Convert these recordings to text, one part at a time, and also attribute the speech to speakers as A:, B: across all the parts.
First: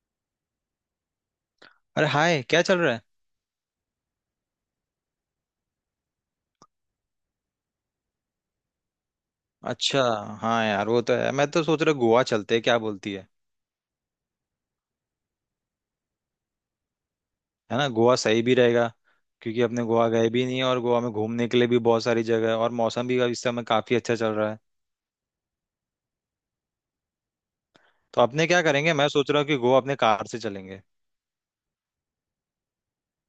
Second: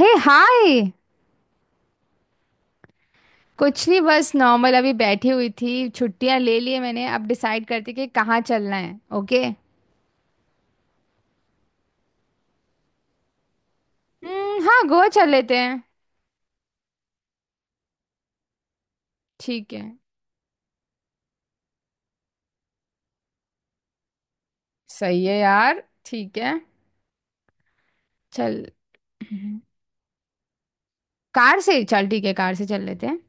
A: हे hi.
B: अरे hi, क्या चल रहा है।
A: कुछ नहीं, बस नॉर्मल अभी बैठी हुई थी, छुट्टियां ले ली है मैंने। अब डिसाइड करती कि कहाँ चलना है। ओके।
B: अच्छा। हाँ यार वो तो है, मैं तो सोच रहा गोवा चलते हैं, क्या बोलती है।
A: हम्म, हाँ गोवा चल लेते हैं।
B: है ना, गोवा सही भी रहेगा। क्योंकि
A: ठीक
B: अपने
A: है।
B: गोवा गए भी नहीं है और गोवा में घूमने के लिए भी बहुत सारी जगह है, और मौसम भी इस समय काफी अच्छा चल रहा है।
A: सही है यार, ठीक है।
B: तो अपने क्या
A: चल।
B: करेंगे, मैं सोच रहा हूँ कि
A: हम्म,
B: गोवा अपने कार से चलेंगे।
A: कार से चल, ठीक है, कार से चल लेते हैं।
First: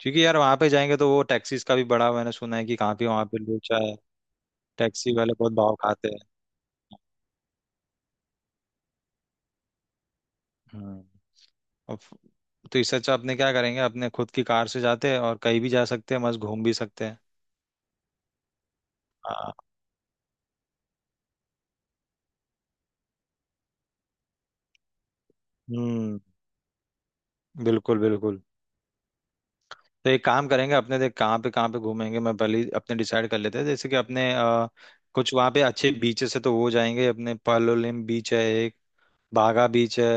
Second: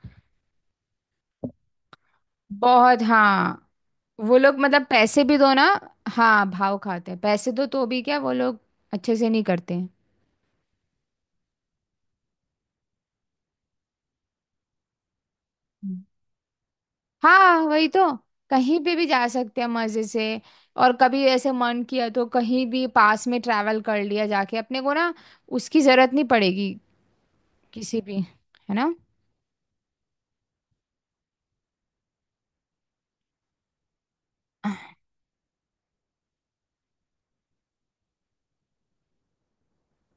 B: क्योंकि यार वहां पे जाएंगे तो वो टैक्सीज का भी बड़ा मैंने सुना है कि
A: बहुत,
B: काफी वहां पे
A: हाँ।
B: लोचा है।
A: वो लोग मतलब
B: टैक्सी
A: पैसे
B: वाले
A: भी दो
B: बहुत
A: ना।
B: भाव खाते हैं।
A: हाँ भाव खाते हैं, पैसे दो तो भी क्या वो लोग अच्छे से नहीं करते हैं।
B: हम्म। और फ- तो इससे अच्छा अपने क्या करेंगे, अपने खुद की कार से जाते हैं और कहीं भी जा सकते हैं, मस्त घूम भी सकते हैं।
A: हाँ वही तो। कहीं पे भी जा
B: हाँ।
A: सकते हैं मजे से। और कभी ऐसे मन किया तो कहीं भी पास में ट्रैवल कर लिया जाके अपने को ना, उसकी जरूरत
B: हम्म।
A: नहीं पड़ेगी।
B: बिल्कुल
A: किसी भी,
B: बिल्कुल।
A: है ना।
B: तो एक काम करेंगे, अपने देख कहाँ पे घूमेंगे, मैं पहले ही अपने डिसाइड कर लेते हैं, जैसे कि अपने कुछ वहाँ पे अच्छे बीचेस है तो वो जाएंगे। अपने पालोलिम बीच है एक, बागा बीच है।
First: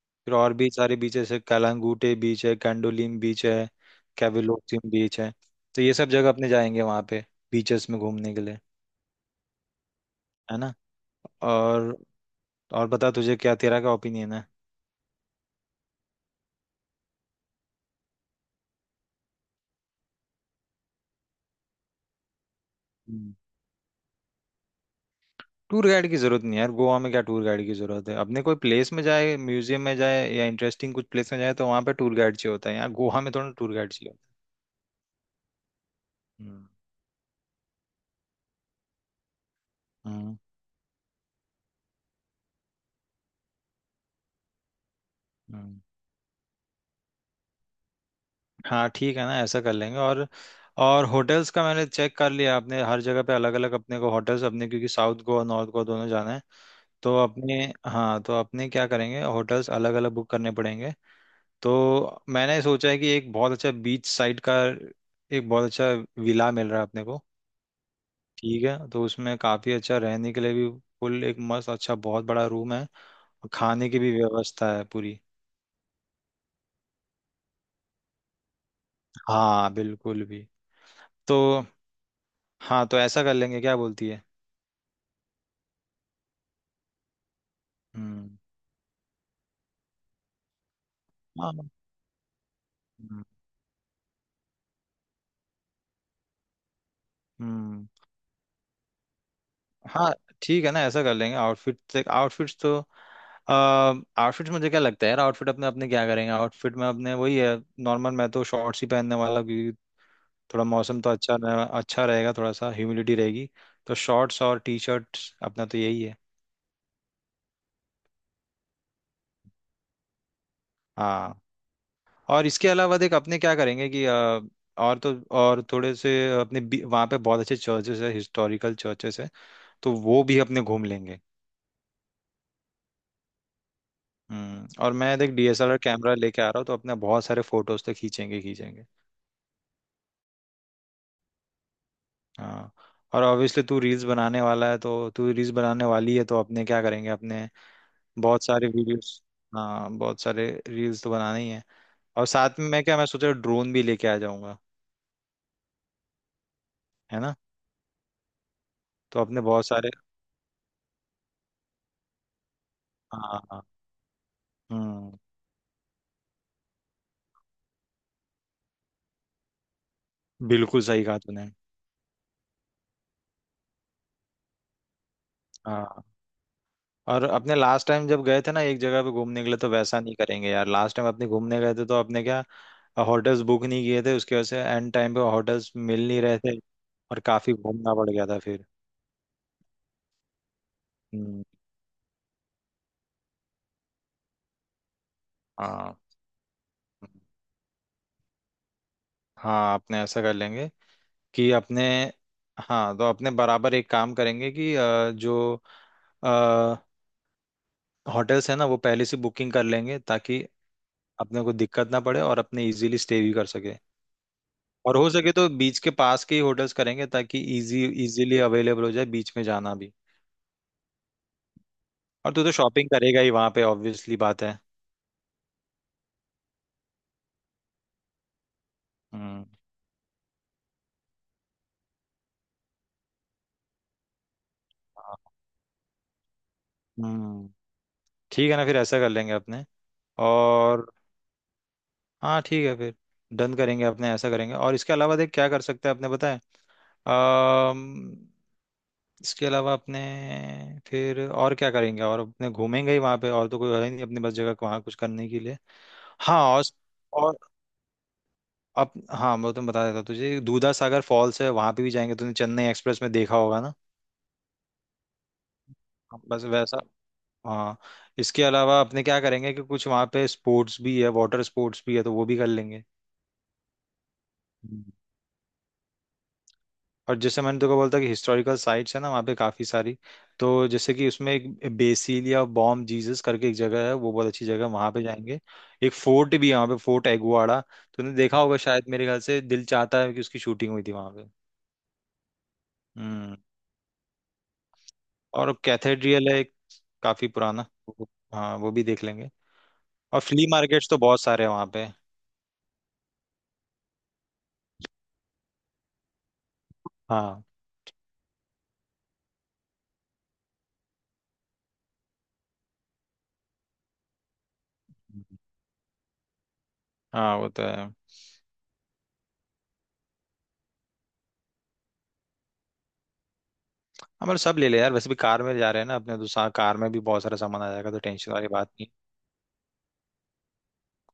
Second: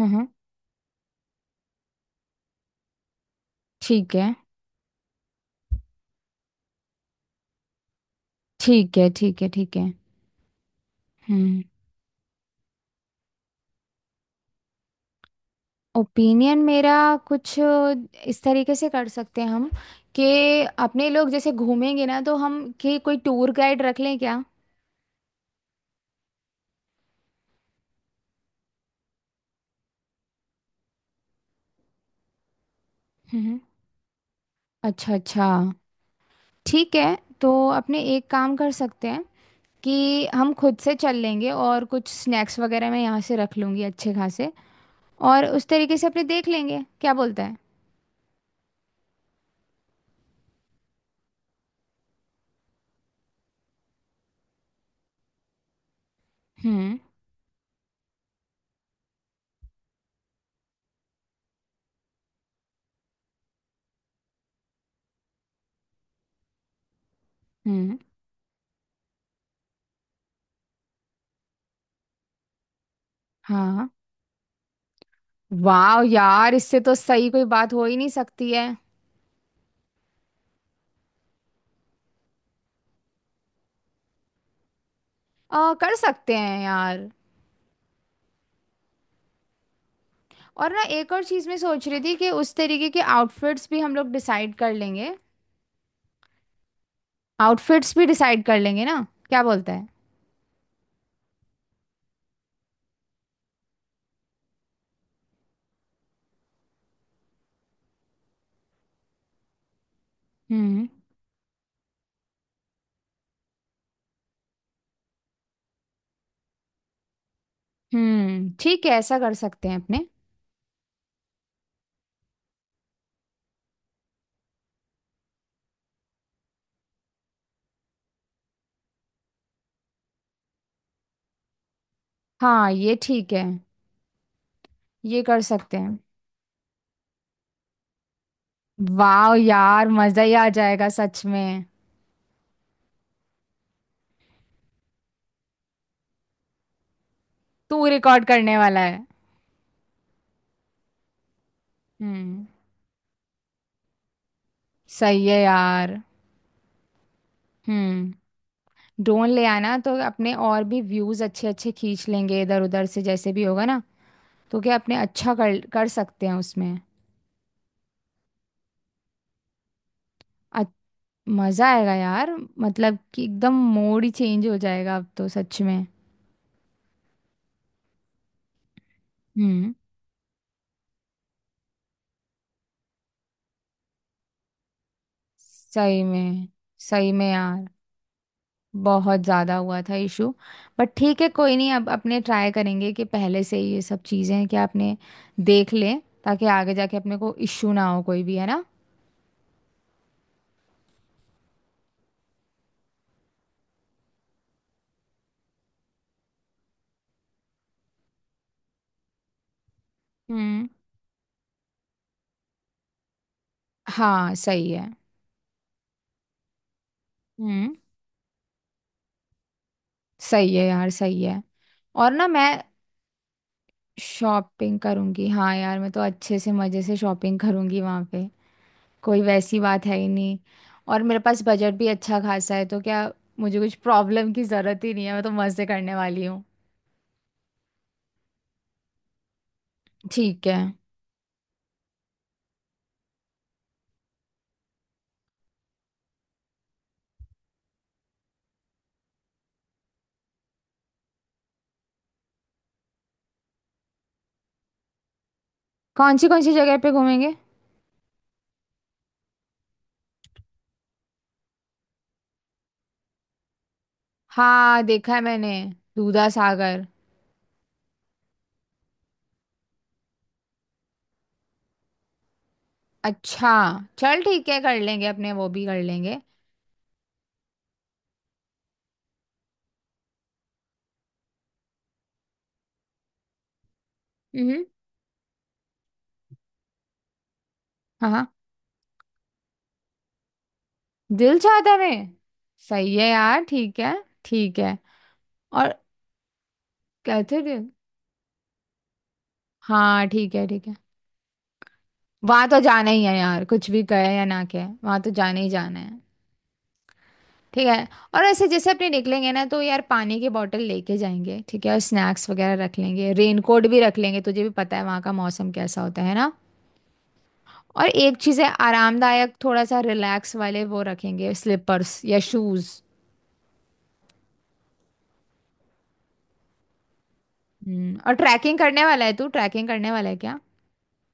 A: हम्म।
B: फिर और भी सारे बीचेस है, कलांगूटे बीच है, कैंडोलिम बीच है,
A: ठीक है,
B: कैविलोसिम बीच है। तो ये सब जगह अपने जाएंगे वहाँ पे, बीचेस में घूमने के लिए।
A: ठीक है, ठीक है। ठीक है।
B: है ना।
A: हम्म।
B: और और बता, तुझे क्या, तेरा क्या ओपिनियन
A: ओपिनियन मेरा, कुछ इस तरीके से कर सकते हैं हम, कि अपने लोग जैसे घूमेंगे ना तो हम कि कोई
B: है।
A: टूर गाइड रख लें क्या।
B: टूर गाइड की जरूरत नहीं है यार, गोवा में क्या टूर गाइड की जरूरत है, अपने कोई प्लेस में जाए, म्यूजियम में जाए या इंटरेस्टिंग कुछ प्लेस में जाए तो वहां पे टूर गाइड चाहिए होता है, यहाँ गोवा में थोड़ा
A: हम्म।
B: टूर गाइड चाहिए।
A: अच्छा अच्छा।
B: हम्म।
A: ठीक है तो अपने एक काम कर सकते हैं,
B: होता है।
A: कि हम खुद से चल लेंगे और कुछ स्नैक्स वगैरह मैं यहाँ से रख लूंगी अच्छे खासे। और उस
B: हम्म।
A: तरीके से अपने देख लेंगे, क्या बोलता है।
B: हाँ ठीक है ना, ऐसा कर लेंगे। और होटल्स का मैंने चेक कर लिया, अपने हर जगह पे अलग अलग अपने को होटल्स अपने, क्योंकि साउथ गोवा नॉर्थ गोवा दोनों जाना है।
A: हम्म।
B: तो अपने, हाँ, तो अपने क्या करेंगे, होटल्स अलग अलग बुक करने पड़ेंगे। तो मैंने सोचा है कि एक बहुत अच्छा बीच साइड का, एक बहुत अच्छा विला मिल रहा है अपने को।
A: हम्म।
B: ठीक है, तो उसमें काफ़ी अच्छा रहने के लिए भी, फुल एक मस्त अच्छा बहुत बड़ा रूम है, और
A: हाँ।
B: खाने की भी व्यवस्था है पूरी।
A: वाह यार, इससे तो सही कोई बात हो ही नहीं सकती है।
B: हाँ, बिल्कुल भी। तो, हाँ तो ऐसा कर लेंगे, क्या बोलती है।
A: कर सकते हैं यार।
B: हम्म।
A: और ना एक और चीज़ मैं
B: हाँ।
A: सोच रही थी कि उस तरीके के
B: हम्म।
A: आउटफिट्स भी हम लोग डिसाइड कर लेंगे।
B: हम्म,
A: आउटफिट्स भी डिसाइड कर लेंगे ना, क्या बोलता है।
B: हाँ ठीक है ना, ऐसा कर लेंगे, आउटफिट आउटफिट्स तो, आउटफिट्स मुझे क्या लगता है यार, आउटफिट अपने अपने क्या करेंगे, आउटफिट में अपने वही है। नॉर्मल मैं तो शॉर्ट्स ही पहनने वाला हूं, क्योंकि थोड़ा
A: हम्म।
B: मौसम तो अच्छा रहेगा, थोड़ा सा ह्यूमिडिटी रहेगी। तो शॉर्ट्स और टी शर्ट्स अपना तो यही है।
A: हम्म। ठीक है, ऐसा कर सकते हैं अपने।
B: हाँ। और इसके अलावा देख अपने क्या करेंगे, कि और तो, और थोड़े से अपने वहाँ पे बहुत अच्छे चर्चेस है, हिस्टोरिकल चर्चेस है, तो वो भी अपने घूम लेंगे।
A: हाँ ये ठीक है।
B: हम्म। और मैं
A: ये
B: देख
A: कर सकते
B: डीएसएलआर
A: हैं।
B: कैमरा लेके आ रहा हूँ, तो अपने बहुत सारे फोटोज तो खींचेंगे खींचेंगे।
A: वाह यार, मजा ही आ जाएगा सच में।
B: हाँ और ऑब्वियसली तू रील्स बनाने वाला है, तो तू रील्स बनाने वाली है, तो अपने क्या करेंगे, अपने
A: तू रिकॉर्ड
B: बहुत
A: करने
B: सारे
A: वाला है।
B: वीडियोस। हाँ बहुत सारे रील्स तो बनाने ही हैं। और
A: हम्म।
B: साथ में मैं क्या, मैं सोच रहा ड्रोन भी लेके आ जाऊंगा।
A: सही है यार।
B: है ना।
A: हम्म।
B: तो
A: ड्रोन
B: अपने
A: ले
B: बहुत
A: आना
B: सारे,
A: तो अपने और भी व्यूज अच्छे अच्छे खींच लेंगे इधर उधर से, जैसे
B: हाँ
A: भी
B: हाँ।
A: होगा ना। तो क्या अपने
B: हम्म।
A: अच्छा कर कर सकते हैं उसमें। अच-
B: बिल्कुल सही कहा तूने।
A: मजा आएगा यार। मतलब कि एकदम मूड ही चेंज हो जाएगा अब तो सच में।
B: हाँ। और अपने लास्ट टाइम जब गए थे ना, एक जगह पे घूमने के लिए, तो
A: हम्म।
B: वैसा नहीं करेंगे यार, लास्ट टाइम अपने घूमने गए थे तो अपने क्या, होटल्स बुक नहीं किए थे, उसकी वजह से एंड टाइम पे होटल्स
A: सही
B: मिल नहीं रहे
A: में,
B: थे।
A: सही
B: और
A: में
B: काफी
A: यार।
B: घूमना पड़ गया था फिर।
A: बहुत ज़्यादा हुआ था इशू। बट ठीक है,
B: हम्म,
A: कोई नहीं, अब अपने ट्राई करेंगे कि पहले से ही ये सब चीज़ें हैं कि आपने देख
B: हाँ
A: लें, ताकि आगे जाके अपने को इशू ना हो कोई भी, है ना।
B: हाँ। अपने ऐसा कर लेंगे कि अपने, हाँ तो अपने बराबर एक काम करेंगे, कि जो होटल्स है ना वो पहले से बुकिंग कर लेंगे, ताकि
A: हम्म।
B: अपने को दिक्कत ना पड़े और अपने इजीली स्टे भी कर सके।
A: हाँ सही है।
B: और हो सके तो बीच के पास के ही होटल्स करेंगे, ताकि
A: हम्म।
B: इजीली अवेलेबल हो जाए, बीच में जाना भी।
A: सही है यार, सही है। और ना
B: और तू
A: मैं
B: तो शॉपिंग करेगा ही वहां पे, ऑब्वियसली बात है।
A: शॉपिंग करूँगी, हाँ यार, मैं तो अच्छे से मज़े से शॉपिंग करूँगी वहाँ पे। कोई
B: हम्म।
A: वैसी बात है ही नहीं। और मेरे पास बजट भी अच्छा खासा है तो क्या, मुझे कुछ प्रॉब्लम की ज़रूरत ही नहीं है,
B: हाँ,
A: मैं तो मज़े करने वाली हूँ।
B: हम्म। ठीक है ना, फिर ऐसा कर लेंगे अपने।
A: ठीक है।
B: और हाँ ठीक है फिर, डन करेंगे, अपने ऐसा करेंगे, और इसके अलावा देख क्या कर सकते हैं अपने, बताएं। अम्म इसके अलावा अपने, फिर और क्या करेंगे, और अपने घूमेंगे ही वहां पे, और तो कोई है ही नहीं अपने पास, जगह वहां कुछ करने के लिए। हाँ।
A: कौन सी जगह पे घूमेंगे।
B: और अब हाँ, मैं तुम्हें बता देता हूँ, तुझे दूधा सागर फॉल्स है, वहां पे भी जाएंगे, तूने चेन्नई एक्सप्रेस में देखा होगा ना।
A: हाँ देखा है मैंने,
B: हाँ,
A: दूधा
B: बस वैसा।
A: सागर।
B: हाँ। इसके अलावा अपने क्या करेंगे, कि कुछ वहाँ पे स्पोर्ट्स भी है, वाटर स्पोर्ट्स भी है, तो वो भी कर लेंगे।
A: अच्छा, चल ठीक है, कर
B: हम्म।
A: लेंगे अपने वो भी कर लेंगे।
B: और जैसे मैंने तुमको बोला था कि हिस्टोरिकल साइट्स है ना, वहाँ पे काफ़ी सारी। तो जैसे कि उसमें एक बेसिलिया बॉम जीसस करके एक जगह है, वो बहुत अच्छी जगह
A: हम्म।
B: है, वहाँ पे जाएंगे। एक फोर्ट भी है वहाँ पे, फोर्ट एगुआड़ा।
A: हाँ
B: तूने
A: हाँ।
B: देखा होगा शायद, मेरे ख्याल से दिल चाहता है कि उसकी शूटिंग हुई थी वहाँ पे।
A: दिल चाहता में। सही है
B: हम्म।
A: यार, ठीक है। ठीक है।
B: और
A: और
B: कैथेड्रियल है, काफी
A: कहते थे।
B: पुराना। वो- हाँ वो भी देख लेंगे।
A: हाँ
B: और
A: ठीक
B: फ्ली
A: है, ठीक है।
B: मार्केट्स तो बहुत सारे हैं वहाँ पे।
A: वहां तो जाना ही है यार, कुछ भी कहे या ना कहे वहां तो जाना ही जाना है।
B: हाँ
A: ठीक है। और ऐसे जैसे अपने निकलेंगे ना तो यार, पानी की बोतल लेके जाएंगे, ठीक है, और स्नैक्स वगैरह रख लेंगे, रेनकोट भी रख लेंगे, तुझे भी पता है वहाँ का मौसम कैसा होता है ना।
B: हाँ वो तो
A: और
B: है।
A: एक चीज है, आरामदायक थोड़ा सा रिलैक्स वाले वो रखेंगे, स्लीपर्स या शूज।
B: हमारे सब ले ले यार, वैसे भी कार में जा रहे हैं ना अपने तो, कार में भी बहुत सारा सामान आ जाएगा,
A: हम्म।
B: तो
A: और
B: टेंशन वाली
A: ट्रैकिंग
B: बात
A: करने
B: नहीं।
A: वाला है तू, ट्रैकिंग करने वाला है क्या।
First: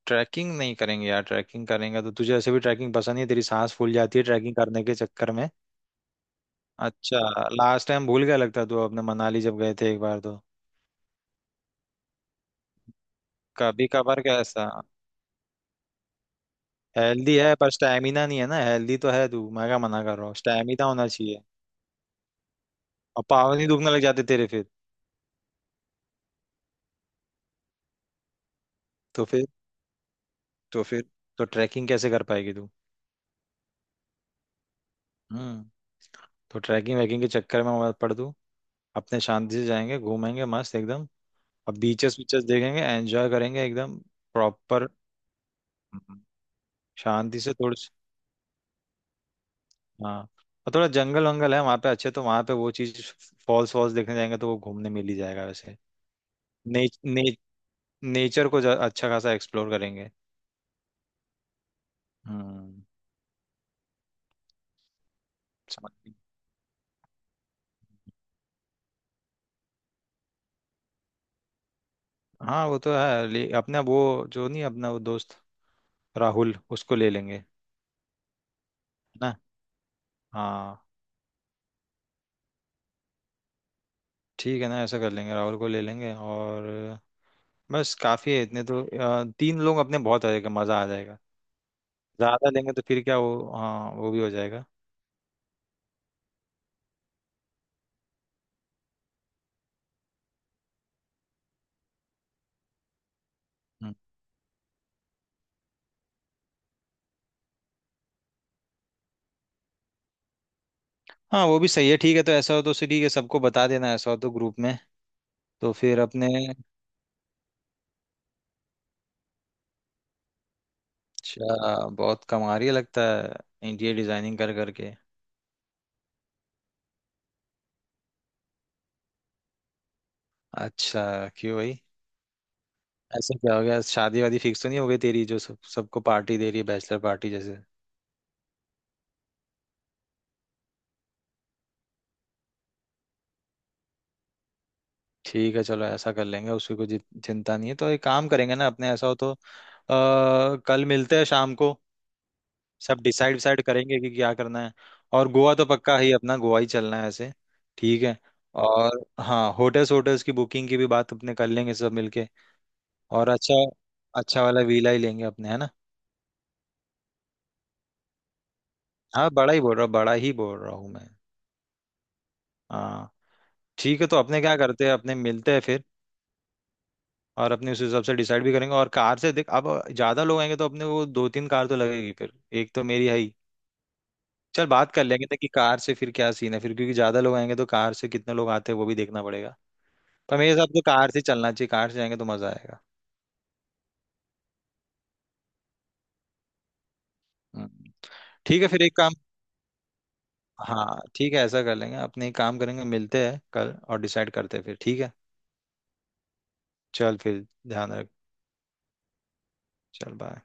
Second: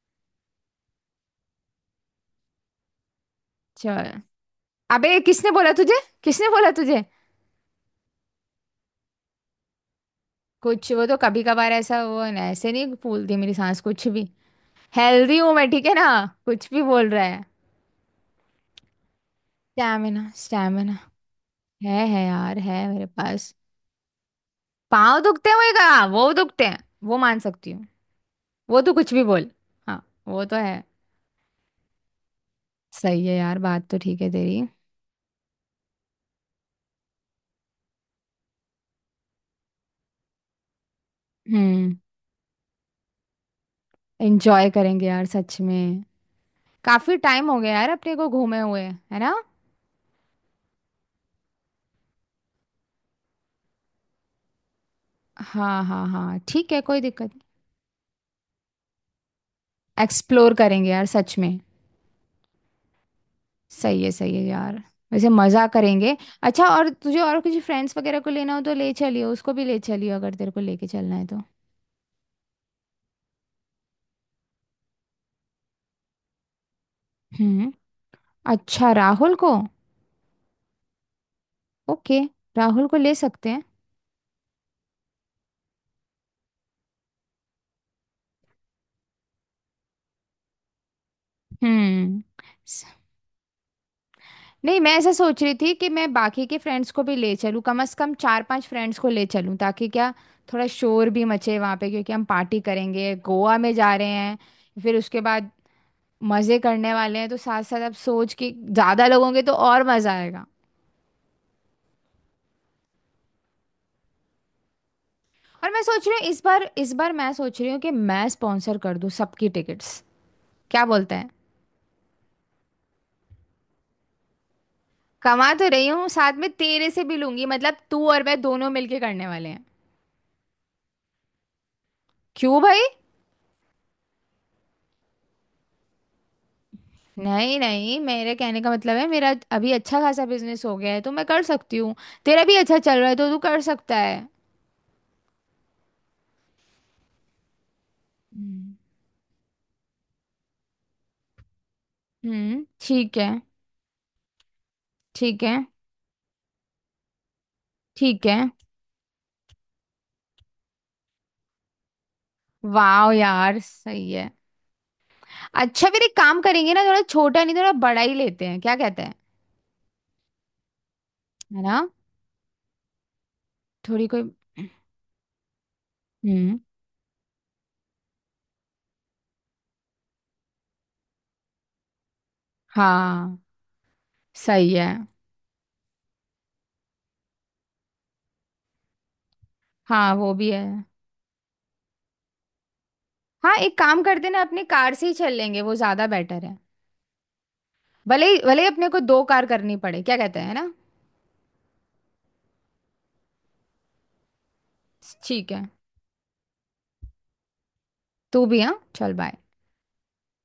B: ट्रैकिंग नहीं करेंगे यार, ट्रैकिंग करेंगे तो, तुझे ऐसे भी ट्रैकिंग पसंद नहीं है, तेरी सांस फूल
A: चल।
B: जाती है ट्रैकिंग करने के
A: अबे
B: चक्कर में।
A: किसने बोला तुझे, किसने बोला तुझे।
B: अच्छा। लास्ट टाइम भूल गया लगता है तू, अपने मनाली जब गए थे एक बार तो।
A: कुछ वो तो कभी कभार ऐसा, वो न- ऐसे नहीं फूलती मेरी सांस
B: कभी
A: कुछ
B: कभार
A: भी।
B: कैसा।
A: हेल्दी हूं मैं, ठीक है ना। कुछ भी बोल रहा
B: हेल्दी
A: है।
B: है पर स्टैमिना नहीं है ना, हेल्दी तो है तू, मैं क्या मना कर रहा
A: स्टैमिना,
B: हूँ, स्टैमिना
A: स्टैमिना
B: होना चाहिए।
A: है यार, है मेरे
B: और
A: पास।
B: पाँव नहीं दुखने लग जाते तेरे फिर।
A: पाँव दुखते हुए का, वो दुखते हैं, वो मान सकती हूँ, वो तो कुछ भी
B: तो फिर
A: बोल। हाँ, वो तो है।
B: तो फिर तो ट्रैकिंग कैसे कर पाएगी तू।
A: सही है यार, बात तो ठीक है तेरी।
B: हम्म। तो ट्रैकिंग वैकिंग के चक्कर में मत पड़ तू, अपने शांति से जाएंगे, घूमेंगे मस्त एकदम। अब
A: हम्म।
B: बीचेस बीचेस देखेंगे, एंजॉय करेंगे एकदम
A: एंजॉय
B: प्रॉपर,
A: करेंगे यार सच में। काफी
B: शांति
A: टाइम
B: से
A: हो गया
B: थोड़ी।
A: यार अपने को घूमे हुए, है ना।
B: हाँ। और थोड़ा जंगल वंगल है वहाँ पे अच्छे, तो वहाँ पे वो चीज, फॉल्स वॉल्स देखने जाएंगे तो वो घूमने मिल ही जाएगा वैसे।
A: हाँ हाँ हाँ, ठीक है
B: ने,
A: कोई
B: ने,
A: दिक्कत
B: नेचर को अच्छा खासा एक्सप्लोर
A: नहीं।
B: करेंगे।
A: एक्सप्लोर करेंगे यार सच में।
B: हम्म।
A: सही है, सही है यार। वैसे मजा
B: समझ गई।
A: करेंगे। अच्छा, और तुझे और किसी फ्रेंड्स वगैरह को लेना हो तो ले चलियो, उसको भी ले चलियो, अगर तेरे को लेके चलना है तो।
B: हाँ वो तो है, ले, अपना वो जो नहीं, अपना वो दोस्त राहुल उसको ले लेंगे, है
A: हम्म। अच्छा, राहुल
B: ना।
A: को।
B: हाँ।
A: ओके। राहुल को ले सकते हैं।
B: ठीक है ना, ऐसा कर लेंगे, राहुल को ले लेंगे। और बस काफ़ी है इतने तो, तीन लोग अपने बहुत, आ जाएगा, मज़ा आ जाएगा।
A: हम्म।
B: ज़्यादा लेंगे तो फिर क्या, वो हाँ वो भी हो जाएगा।
A: नहीं, मैं ऐसा सोच रही थी कि मैं बाकी के फ्रेंड्स को भी ले चलूँ, कम से कम चार पांच फ्रेंड्स को ले चलूँ, ताकि क्या, थोड़ा शोर भी मचे वहाँ पे, क्योंकि हम पार्टी करेंगे, गोवा में
B: हम्म।
A: जा रहे हैं। फिर उसके बाद मज़े करने वाले हैं, तो साथ साथ अब सोच कि ज़्यादा लोग होंगे तो और मज़ा आएगा।
B: हाँ वो भी सही है, ठीक है तो ऐसा हो तो ठीक है, सबको बता देना, ऐसा हो तो ग्रुप में।
A: और
B: तो
A: मैं
B: फिर
A: सोच रही
B: अपने।
A: हूँ, इस बार, इस बार मैं सोच रही हूँ कि मैं स्पॉन्सर कर दूँ सबकी टिकट्स, क्या बोलते हैं।
B: अच्छा, बहुत कमा रही है लगता है इंटीरियर डिजाइनिंग कर करके।
A: कमा तो रही हूँ, साथ में तेरे से भी लूंगी, मतलब तू और मैं दोनों मिलके करने वाले हैं।
B: अच्छा। क्यों भाई।
A: क्यों भाई।
B: ऐसा क्या हो गया, शादी वादी फिक्स तो नहीं हो गई तेरी, जो सब सबको पार्टी दे रही है, बैचलर पार्टी जैसे।
A: नहीं नहीं, मेरे कहने का मतलब है मेरा अभी अच्छा खासा बिजनेस हो गया है तो मैं कर सकती हूँ। तेरा भी अच्छा चल रहा है तो तू कर सकता है।
B: ठीक है, चलो ऐसा कर लेंगे, उसकी कोई चिंता नहीं है, तो एक काम करेंगे ना
A: हम्म।
B: अपने, ऐसा हो तो कल मिलते हैं शाम को।
A: हम्म।
B: सब
A: ठीक है,
B: डिसाइड डिसाइड करेंगे कि क्या करना है। और
A: ठीक
B: गोवा
A: है,
B: तो पक्का ही, अपना गोवा ही चलना है ऐसे, ठीक है।
A: ठीक है।
B: और हाँ, होटल्स होटल्स की बुकिंग की भी बात अपने कर लेंगे सब मिलके।
A: वाह
B: और
A: यार
B: अच्छा,
A: सही है।
B: अच्छा वाला वीला ही लेंगे अपने, है ना।
A: अच्छा फिर एक काम करेंगे ना, थोड़ा छोटा नहीं, थोड़ा बड़ा ही लेते हैं, क्या कहते हैं,
B: हाँ बड़ा ही बोल रहा हूँ, बड़ा ही बोल रहा हूँ मैं।
A: है ना।
B: हाँ ठीक
A: थोड़ी
B: है, तो
A: कोई।
B: अपने क्या करते हैं, अपने मिलते हैं फिर।
A: हम्म।
B: और अपने उस हिसाब से डिसाइड भी करेंगे, और कार से देख, अब ज्यादा लोग आएंगे तो अपने को दो तीन कार तो लगेगी फिर, एक तो मेरी है ही।
A: हाँ
B: चल,
A: सही है।
B: बात कर लेंगे कि कार से फिर क्या सीन है फिर, क्योंकि ज्यादा लोग आएंगे तो कार से कितने लोग आते हैं वो भी देखना पड़ेगा।
A: हाँ वो
B: पर
A: भी
B: मेरे
A: है।
B: हिसाब से तो कार से चलना चाहिए, कार से जाएंगे तो मजा आएगा।
A: हाँ, एक काम करते ना, अपनी कार से ही चल लेंगे, वो ज्यादा बेटर है।
B: हम्म।
A: भले ही,
B: ठीक
A: भले
B: है
A: ही
B: फिर,
A: अपने
B: एक
A: को
B: काम।
A: दो कार करनी पड़े, क्या कहते हैं, है ना।
B: हाँ ठीक है, ऐसा कर लेंगे अपने, एक काम करेंगे, मिलते हैं कल और डिसाइड करते हैं फिर, ठीक है।
A: ठीक है।
B: चल फिर, ध्यान रख।
A: तू भी, हाँ चल बाय।
B: चल बाय।